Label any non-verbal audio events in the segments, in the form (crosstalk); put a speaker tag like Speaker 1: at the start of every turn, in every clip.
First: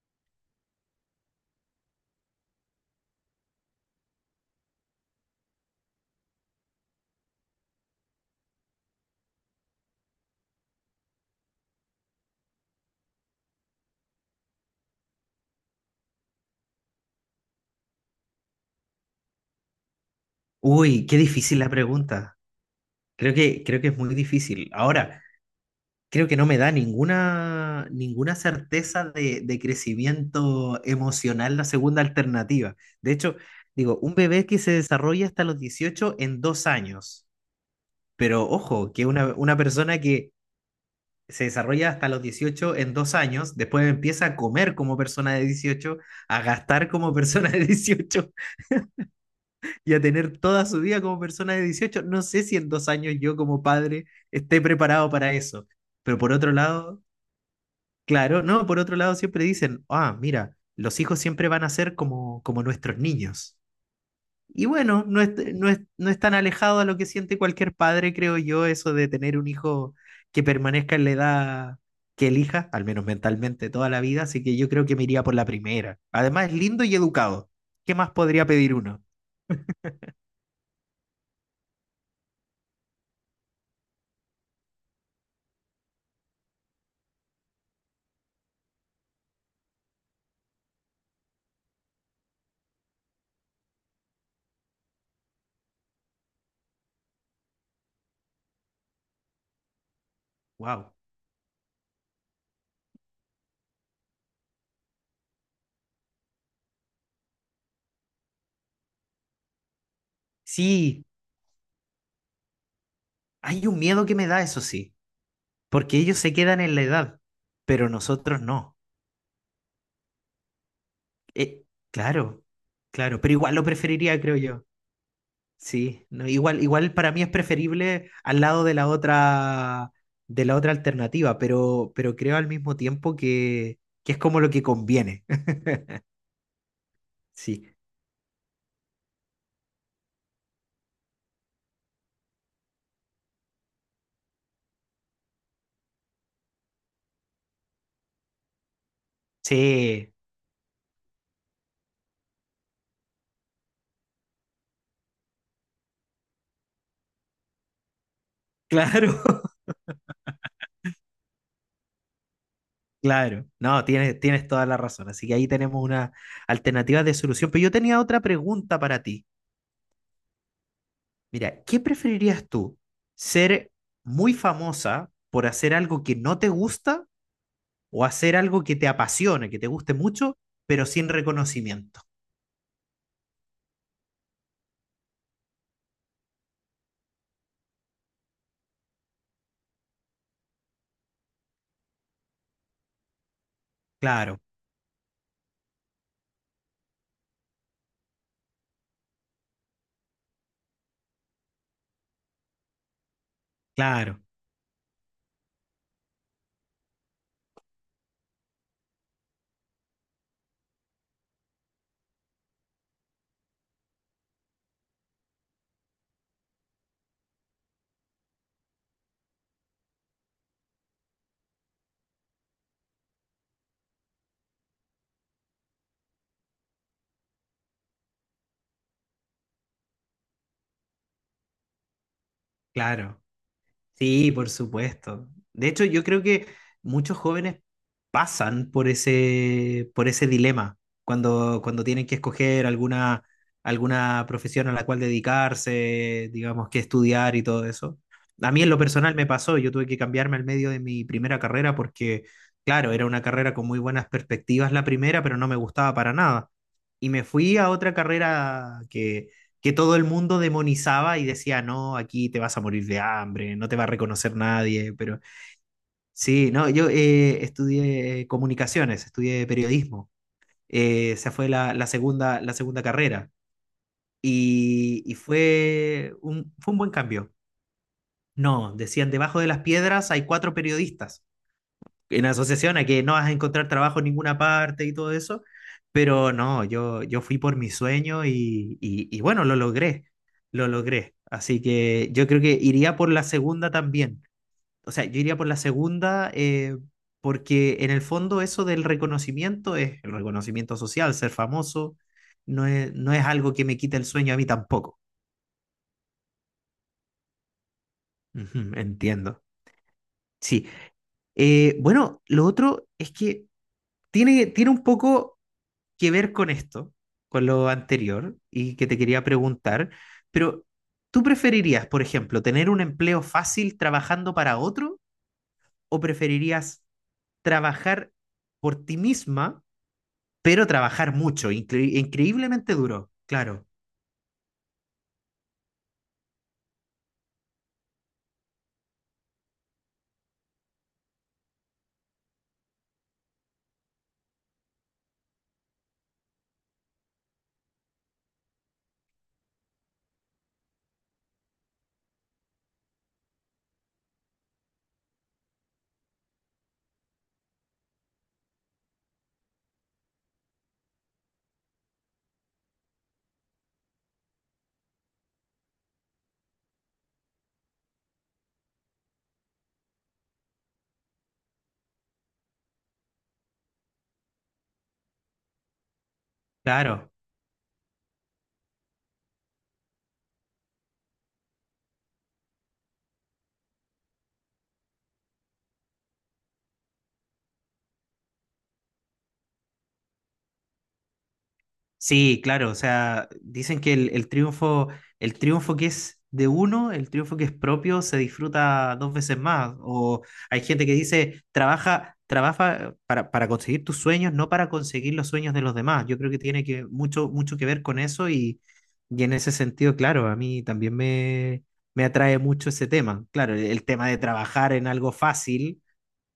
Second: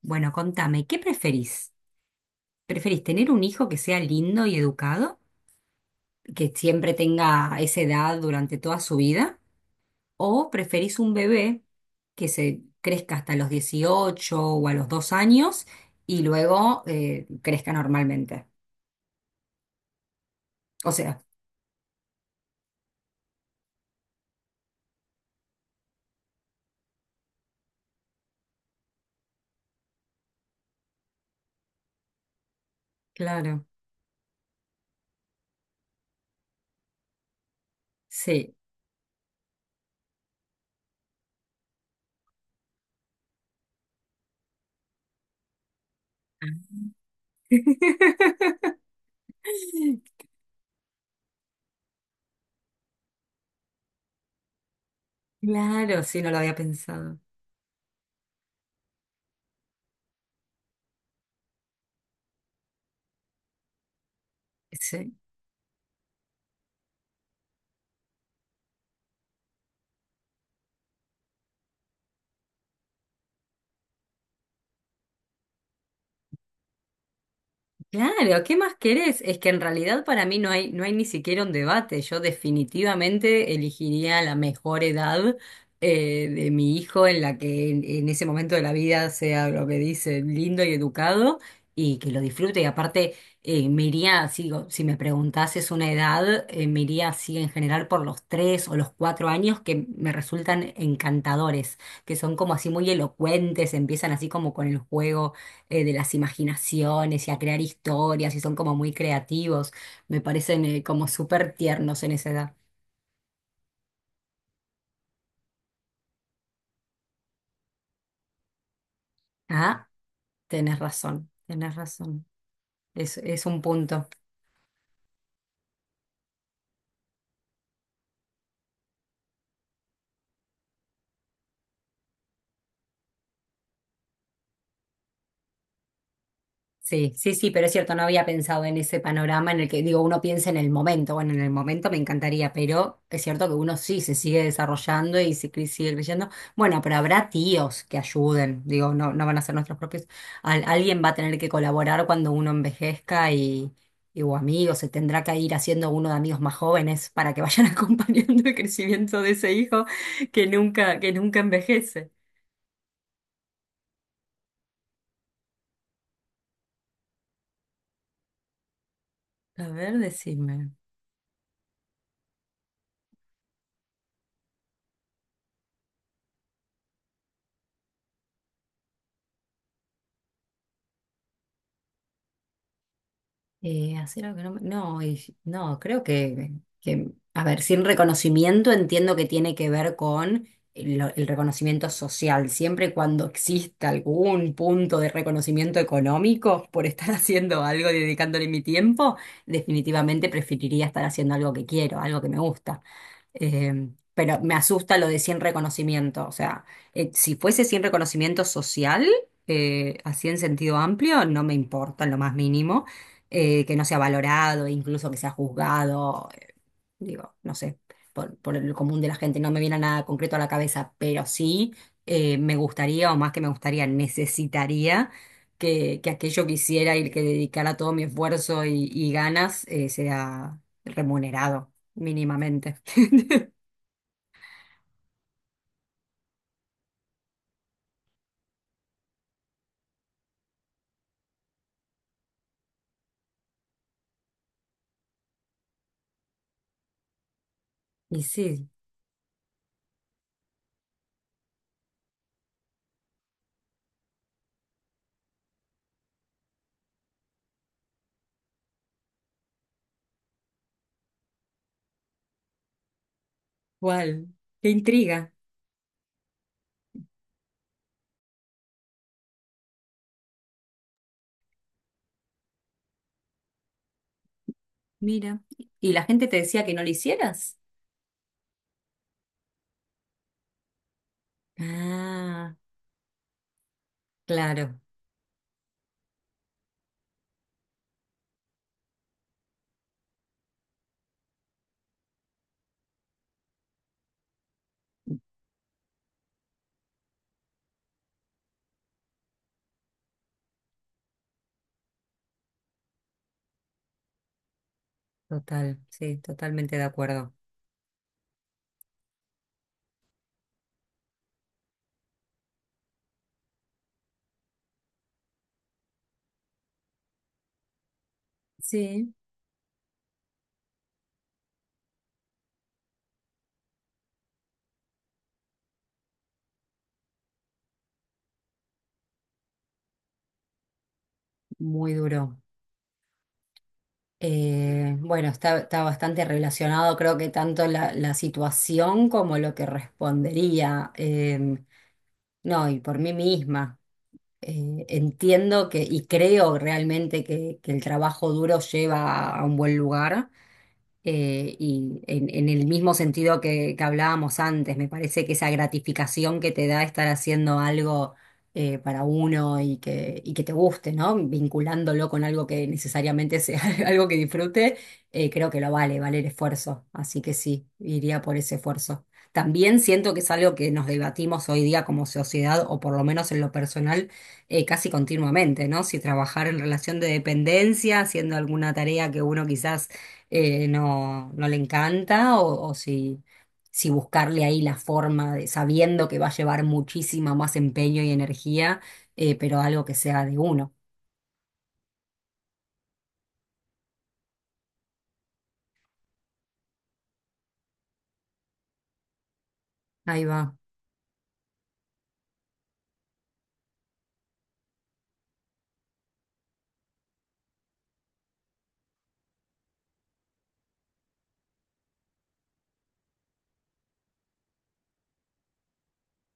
Speaker 1: Bueno, contame, ¿qué preferís? ¿Preferís tener un hijo que sea lindo y educado, que siempre tenga esa edad durante toda su vida? ¿O preferís un bebé que se crezca hasta los 18 o a los 2 años y luego crezca normalmente? O
Speaker 2: Uy, qué
Speaker 1: sea,
Speaker 2: difícil la pregunta. Creo que es muy difícil. Ahora, creo que no me da ninguna certeza de crecimiento emocional la segunda alternativa. De hecho,
Speaker 1: claro,
Speaker 2: digo, un bebé que se desarrolla hasta los 18 en 2 años. Pero
Speaker 1: sí.
Speaker 2: ojo, que una persona que se desarrolla hasta los 18 en dos años, después empieza a comer como persona de 18, a gastar como (laughs) persona de dieciocho
Speaker 1: (laughs)
Speaker 2: y a tener toda su vida como persona de 18. No sé si en 2 años yo como padre esté preparado para eso.
Speaker 1: Claro,
Speaker 2: Pero
Speaker 1: sí, no
Speaker 2: por
Speaker 1: lo
Speaker 2: otro
Speaker 1: había
Speaker 2: lado,
Speaker 1: pensado.
Speaker 2: claro, no, por otro lado siempre dicen, ah, mira, los hijos siempre van a ser como nuestros niños. Y bueno,
Speaker 1: Sí.
Speaker 2: no es tan alejado a lo que siente cualquier padre, creo yo, eso de tener un hijo que permanezca en la edad que elija, al menos mentalmente, toda la vida. Así que yo creo que me iría por la primera. Además, es lindo y educado. ¿Qué más
Speaker 1: Claro,
Speaker 2: podría
Speaker 1: ¿qué
Speaker 2: pedir
Speaker 1: más
Speaker 2: uno?
Speaker 1: querés? Es que en realidad para mí no hay ni siquiera un debate. Yo definitivamente elegiría la mejor edad de mi hijo en la que en ese momento de la vida sea lo que dice lindo y educado y que lo disfrute. Y aparte, me iría, si me preguntases una edad, me iría así en general por los 3 o los 4 años que me resultan
Speaker 2: Wow.
Speaker 1: encantadores, que son como así muy elocuentes, empiezan así como con el juego de las imaginaciones y a crear historias y son como muy creativos. Me parecen
Speaker 2: Sí,
Speaker 1: como súper tiernos en esa edad.
Speaker 2: hay un miedo que me da, eso sí, porque ellos se quedan en la edad, pero nosotros no.
Speaker 1: Ah, tenés razón,
Speaker 2: Eh,
Speaker 1: tenés razón.
Speaker 2: claro, claro, pero
Speaker 1: Es
Speaker 2: igual
Speaker 1: un
Speaker 2: lo
Speaker 1: punto.
Speaker 2: preferiría, creo yo. Sí, no, igual para mí es preferible al lado de la otra alternativa, pero, creo al mismo tiempo que es como lo que conviene. (laughs)
Speaker 1: Sí, sí, sí, pero es
Speaker 2: Sí,
Speaker 1: cierto, no había pensado en ese panorama en el que, digo, uno piensa en el momento, bueno, en el momento me encantaría, pero es cierto que uno sí se sigue desarrollando y sigue creciendo. Bueno, pero habrá tíos que ayuden, digo, no van a ser nuestros propios.
Speaker 2: sí,
Speaker 1: Alguien va a tener que colaborar cuando uno envejezca y o amigos, se tendrá que ir haciendo uno de amigos más jóvenes para que vayan (laughs) acompañando el crecimiento
Speaker 2: claro,
Speaker 1: de ese
Speaker 2: (laughs)
Speaker 1: hijo que nunca envejece.
Speaker 2: claro. No, tienes toda la razón. Así que ahí tenemos una alternativa de solución. Pero yo tenía otra pregunta para ti.
Speaker 1: A ver, decime.
Speaker 2: Mira, ¿qué preferirías tú? ¿Ser muy famosa por hacer algo que no te gusta o hacer algo que te apasione, que te guste mucho, pero sin reconocimiento?
Speaker 1: Hacer algo que no, me- no, y- si, no, creo que, a ver, sin reconocimiento entiendo que tiene que ver con el reconocimiento social. Siempre y cuando exista
Speaker 2: Claro,
Speaker 1: algún punto de reconocimiento económico por estar (laughs) haciendo algo, dedicándole mi tiempo, definitivamente preferiría estar haciendo algo que quiero, algo que me gusta.
Speaker 2: claro,
Speaker 1: Pero me asusta lo de sin reconocimiento. O sea, si fuese sin reconocimiento social, así en sentido amplio, no me importa en lo más mínimo que no sea valorado, incluso que sea juzgado, digo, no sé, por el común de la gente, no me viene nada concreto a la cabeza, pero sí me gustaría, o más que me gustaría, necesitaría que aquello que hiciera y que dedicara todo mi esfuerzo y ganas sea remunerado mínimamente. (laughs)
Speaker 2: claro. Sí, por supuesto. De hecho, yo creo que muchos jóvenes pasan por ese dilema cuando tienen que escoger alguna profesión a la cual dedicarse, digamos, que estudiar y todo eso.
Speaker 1: Y
Speaker 2: A mí en
Speaker 1: sí,
Speaker 2: lo personal me pasó. Yo tuve que cambiarme al medio de mi primera carrera porque, claro, era una carrera con muy buenas perspectivas la primera, pero no me gustaba para nada. Y me fui a otra carrera que todo el mundo demonizaba y decía, no, aquí te vas a morir de hambre, no te va a
Speaker 1: igual,
Speaker 2: reconocer
Speaker 1: qué
Speaker 2: nadie, pero
Speaker 1: intriga,
Speaker 2: sí, no, yo estudié comunicaciones, estudié periodismo. Esa fue la segunda carrera y
Speaker 1: mira. ¿Y la
Speaker 2: fue
Speaker 1: gente te
Speaker 2: un,
Speaker 1: decía que
Speaker 2: fue un
Speaker 1: no lo
Speaker 2: buen cambio.
Speaker 1: hicieras?
Speaker 2: No, decían, debajo de las piedras hay cuatro periodistas. En
Speaker 1: Ah,
Speaker 2: asociación a que no vas a encontrar trabajo en ninguna
Speaker 1: claro,
Speaker 2: parte y todo eso, pero no, yo fui por mi sueño y bueno, lo logré, lo logré. Así que yo creo que iría por la segunda también. O sea, yo iría por la segunda porque en el fondo eso del reconocimiento es el reconocimiento social, ser famoso, no es algo que me quite el sueño a mí tampoco.
Speaker 1: total, sí, totalmente de acuerdo.
Speaker 2: Ujú, entiendo. Sí. Bueno, lo otro es que tiene un poco que ver con esto, con lo anterior, y que te
Speaker 1: Sí.
Speaker 2: quería preguntar, pero ¿tú preferirías, por ejemplo, tener un empleo fácil trabajando para otro, o preferirías trabajar por ti misma, pero trabajar mucho,
Speaker 1: Muy
Speaker 2: incre-
Speaker 1: duro.
Speaker 2: increíblemente duro? Claro,
Speaker 1: Bueno, está bastante relacionado, creo que tanto la situación como lo que respondería. No, y por mí misma. Entiendo que y creo realmente que el trabajo duro lleva a un buen lugar. Y en el mismo sentido que hablábamos antes, me parece que esa gratificación que te da estar haciendo algo para uno y y que te guste, ¿no? Vinculándolo con algo que necesariamente sea (laughs) algo que disfrute, creo que lo vale, vale el esfuerzo. Así que sí, iría por ese esfuerzo. También siento que es algo que nos debatimos hoy día como sociedad, o por lo menos en lo personal, casi continuamente, ¿no? Si trabajar en relación de
Speaker 2: claro.
Speaker 1: dependencia, haciendo alguna tarea que uno quizás no, no le encanta o, si buscarle ahí la forma de, sabiendo que va a llevar muchísimo más empeño y energía, pero algo que sea de uno.
Speaker 2: Sí, claro, o sea, dicen que el triunfo, el triunfo que es de uno, el triunfo que es propio, se disfruta dos veces más. O
Speaker 1: Ahí va.
Speaker 2: hay gente que dice, trabaja para conseguir tus sueños, no para conseguir los sueños de los demás. Yo creo que tiene que mucho, mucho que ver con eso y en ese sentido, claro, a mí también me atrae mucho ese tema. Claro, el tema de trabajar en algo fácil,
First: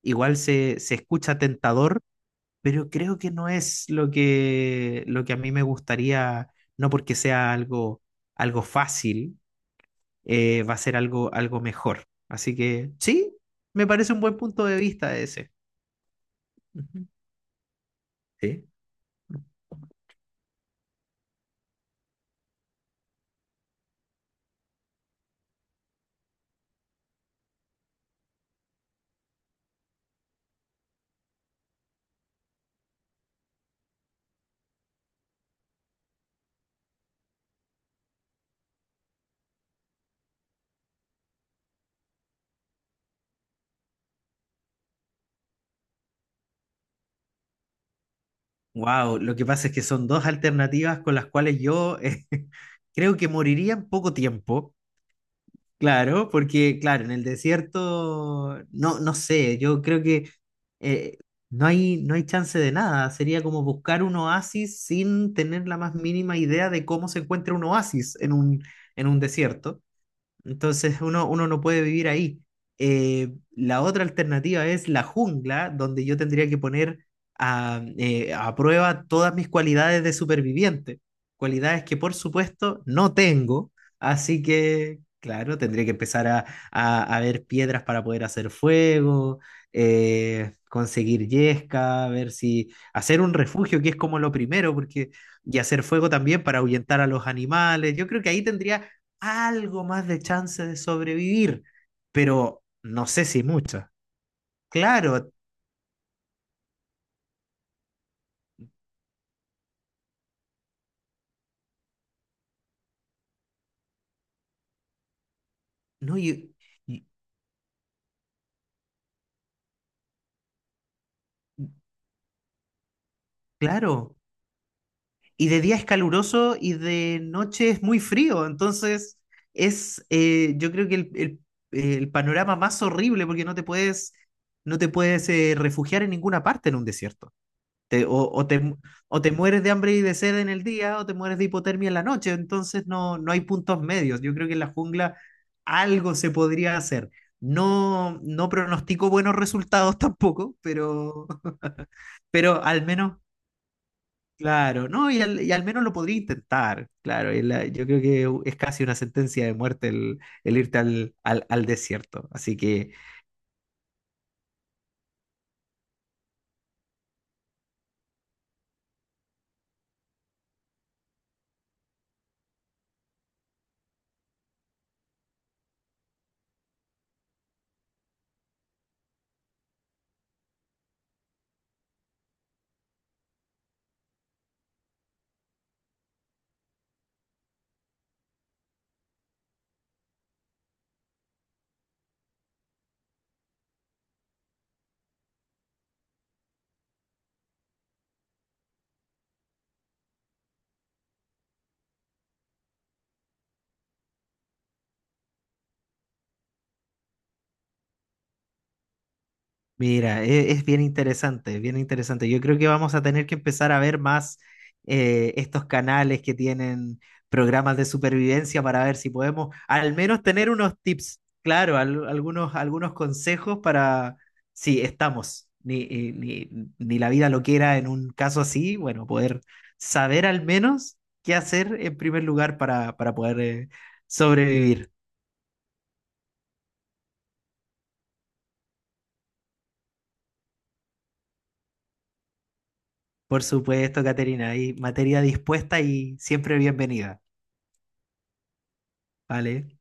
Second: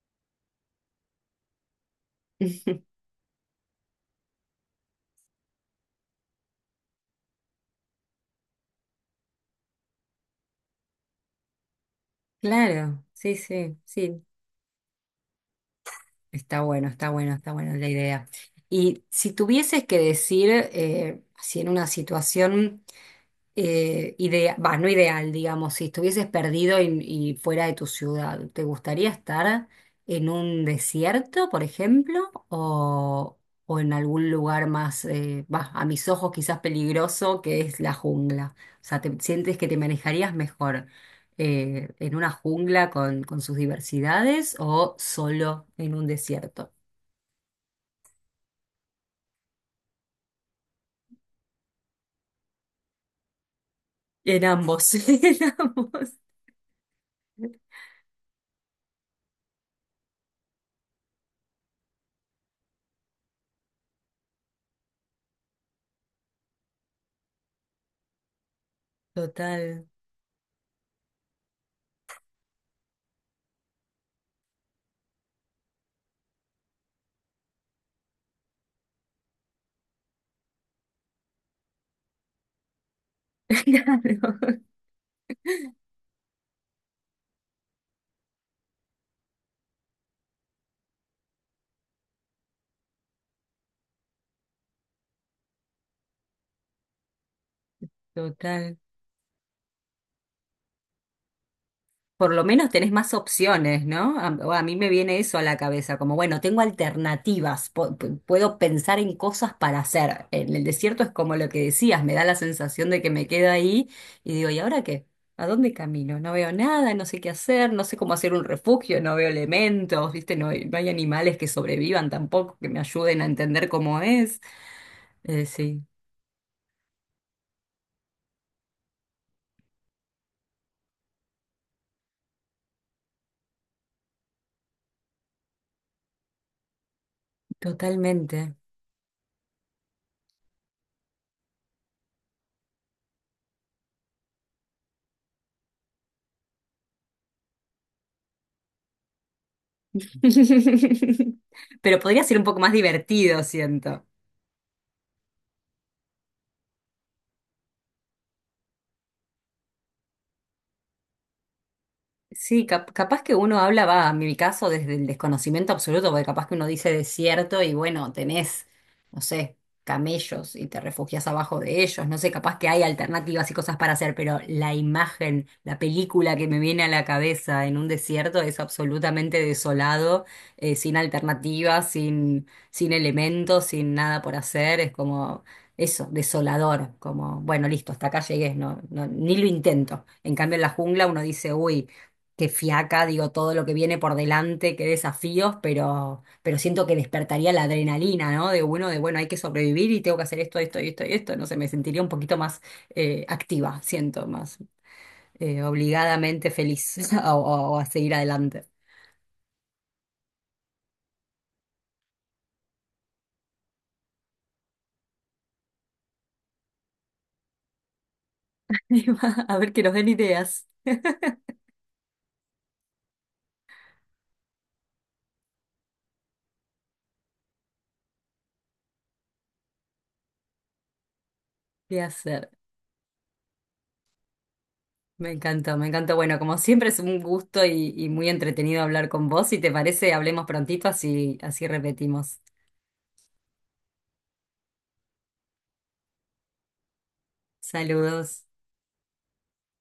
Speaker 2: igual se escucha tentador, pero
Speaker 1: (laughs)
Speaker 2: creo que no es lo que a mí me gustaría, no porque sea algo fácil, va a ser algo mejor. Así que
Speaker 1: Claro,
Speaker 2: sí,
Speaker 1: sí, sí,
Speaker 2: me parece un
Speaker 1: sí.
Speaker 2: buen punto de vista ese.
Speaker 1: Está bueno,
Speaker 2: Ujú.
Speaker 1: está bueno, está buena la idea.
Speaker 2: Sí.
Speaker 1: Y si tuvieses que decir, si en una situación no ideal, digamos, si estuvieses perdido y fuera de tu ciudad, ¿te gustaría estar en un desierto, por ejemplo, o en algún lugar más, a mis ojos quizás peligroso, que es la jungla? O sea, ¿te sientes que te manejarías mejor en una jungla con sus diversidades o solo en un desierto?
Speaker 2: Wow, lo que pasa es que son dos alternativas con las cuales yo (laughs) creo que moriría en poco
Speaker 1: En
Speaker 2: tiempo.
Speaker 1: ambos, (laughs) en ambos.
Speaker 2: Claro, porque claro, en el desierto, no, no sé, yo creo que eh, no hay chance de nada. Sería como buscar un oasis sin tener la más mínima idea de cómo se encuentra un oasis en un desierto.
Speaker 1: Total.
Speaker 2: Entonces uno no puede vivir ahí. Eh, la otra alternativa es la jungla, donde yo tendría que poner a prueba todas mis cualidades de superviviente, cualidades que por supuesto no tengo, así
Speaker 1: (laughs) Claro,
Speaker 2: que, claro, tendría que empezar a ver piedras para poder hacer fuego, conseguir yesca, ver si hacer un refugio, que es como lo primero, porque y hacer fuego también para ahuyentar a los animales. Yo creo que ahí
Speaker 1: total.
Speaker 2: tendría algo más de chance de sobrevivir,
Speaker 1: Por lo
Speaker 2: pero
Speaker 1: menos tenés
Speaker 2: no
Speaker 1: más
Speaker 2: sé si
Speaker 1: opciones,
Speaker 2: mucha.
Speaker 1: ¿no? A, o a mí me viene
Speaker 2: Claro,
Speaker 1: eso a la cabeza, como bueno, tengo alternativas, puedo pensar en cosas para hacer. En el desierto es como lo que decías, me da la sensación de que me quedo ahí y digo, ¿y ahora qué? ¿A dónde
Speaker 2: no,
Speaker 1: camino? No veo nada, no
Speaker 2: y-
Speaker 1: sé qué hacer, no sé cómo hacer un refugio, no veo elementos, ¿viste? No hay animales que sobrevivan tampoco, que me ayuden a entender cómo
Speaker 2: claro.
Speaker 1: es.
Speaker 2: Y de día
Speaker 1: Sí,
Speaker 2: es caluroso y de noche es muy frío, entonces yo creo que el panorama más horrible, porque no te puedes, no te puedes refugiar en ninguna parte en un desierto. Te- o, o
Speaker 1: totalmente.
Speaker 2: te, mu- o te mueres de hambre y de sed en el día, o te mueres de hipotermia en la noche. Entonces no, no hay puntos medios. Yo creo que en la jungla algo se podría hacer. No, no pronostico buenos resultados
Speaker 1: (laughs)
Speaker 2: tampoco, pero, (laughs)
Speaker 1: Pero podría ser un poco
Speaker 2: pero
Speaker 1: más
Speaker 2: al menos,
Speaker 1: divertido, siento.
Speaker 2: claro, no, y al menos lo podría intentar. Claro, yo creo que es casi una sentencia de muerte el irte al desierto. Así
Speaker 1: Sí,
Speaker 2: que.
Speaker 1: capaz que uno habla, va, en mi caso, desde el desconocimiento absoluto, porque capaz que uno dice desierto y bueno, tenés, no sé, camellos y te refugias abajo de ellos, no sé, capaz que hay alternativas y cosas para hacer, pero la imagen, la película que me viene a la cabeza en un desierto es absolutamente desolado, sin alternativas, sin elementos, sin nada por hacer, es como... Eso, desolador, como, bueno, listo, hasta acá llegué, no, no, ni lo intento. En cambio, en la jungla uno dice, uy, qué fiaca, digo, todo lo que viene por delante, qué desafíos, pero siento que despertaría la adrenalina, ¿no? De bueno, hay que sobrevivir y tengo que hacer esto, esto y esto y esto. No sé, me sentiría un poquito más activa, siento, más obligadamente feliz (laughs) o a seguir adelante.
Speaker 2: Mira, es bien interesante, bien interesante. Yo creo que vamos a tener que empezar a ver más estos canales que tienen programas de supervivencia para ver si
Speaker 1: (laughs)
Speaker 2: podemos
Speaker 1: A ver que nos
Speaker 2: al
Speaker 1: den
Speaker 2: menos tener
Speaker 1: ideas
Speaker 2: unos tips, claro, algunos consejos para si estamos, ni, ni, ni- ni la vida lo quiera en un caso así, bueno, poder saber al menos qué hacer en
Speaker 1: de
Speaker 2: primer
Speaker 1: hacer.
Speaker 2: lugar para, poder sobrevivir.
Speaker 1: Me encantó, me encantó. Bueno, como siempre es un gusto y muy entretenido hablar con vos. Si te parece, hablemos prontito, así, así repetimos.
Speaker 2: Por supuesto, Caterina, hay materia dispuesta y siempre bienvenida.
Speaker 1: Saludos.
Speaker 2: Vale.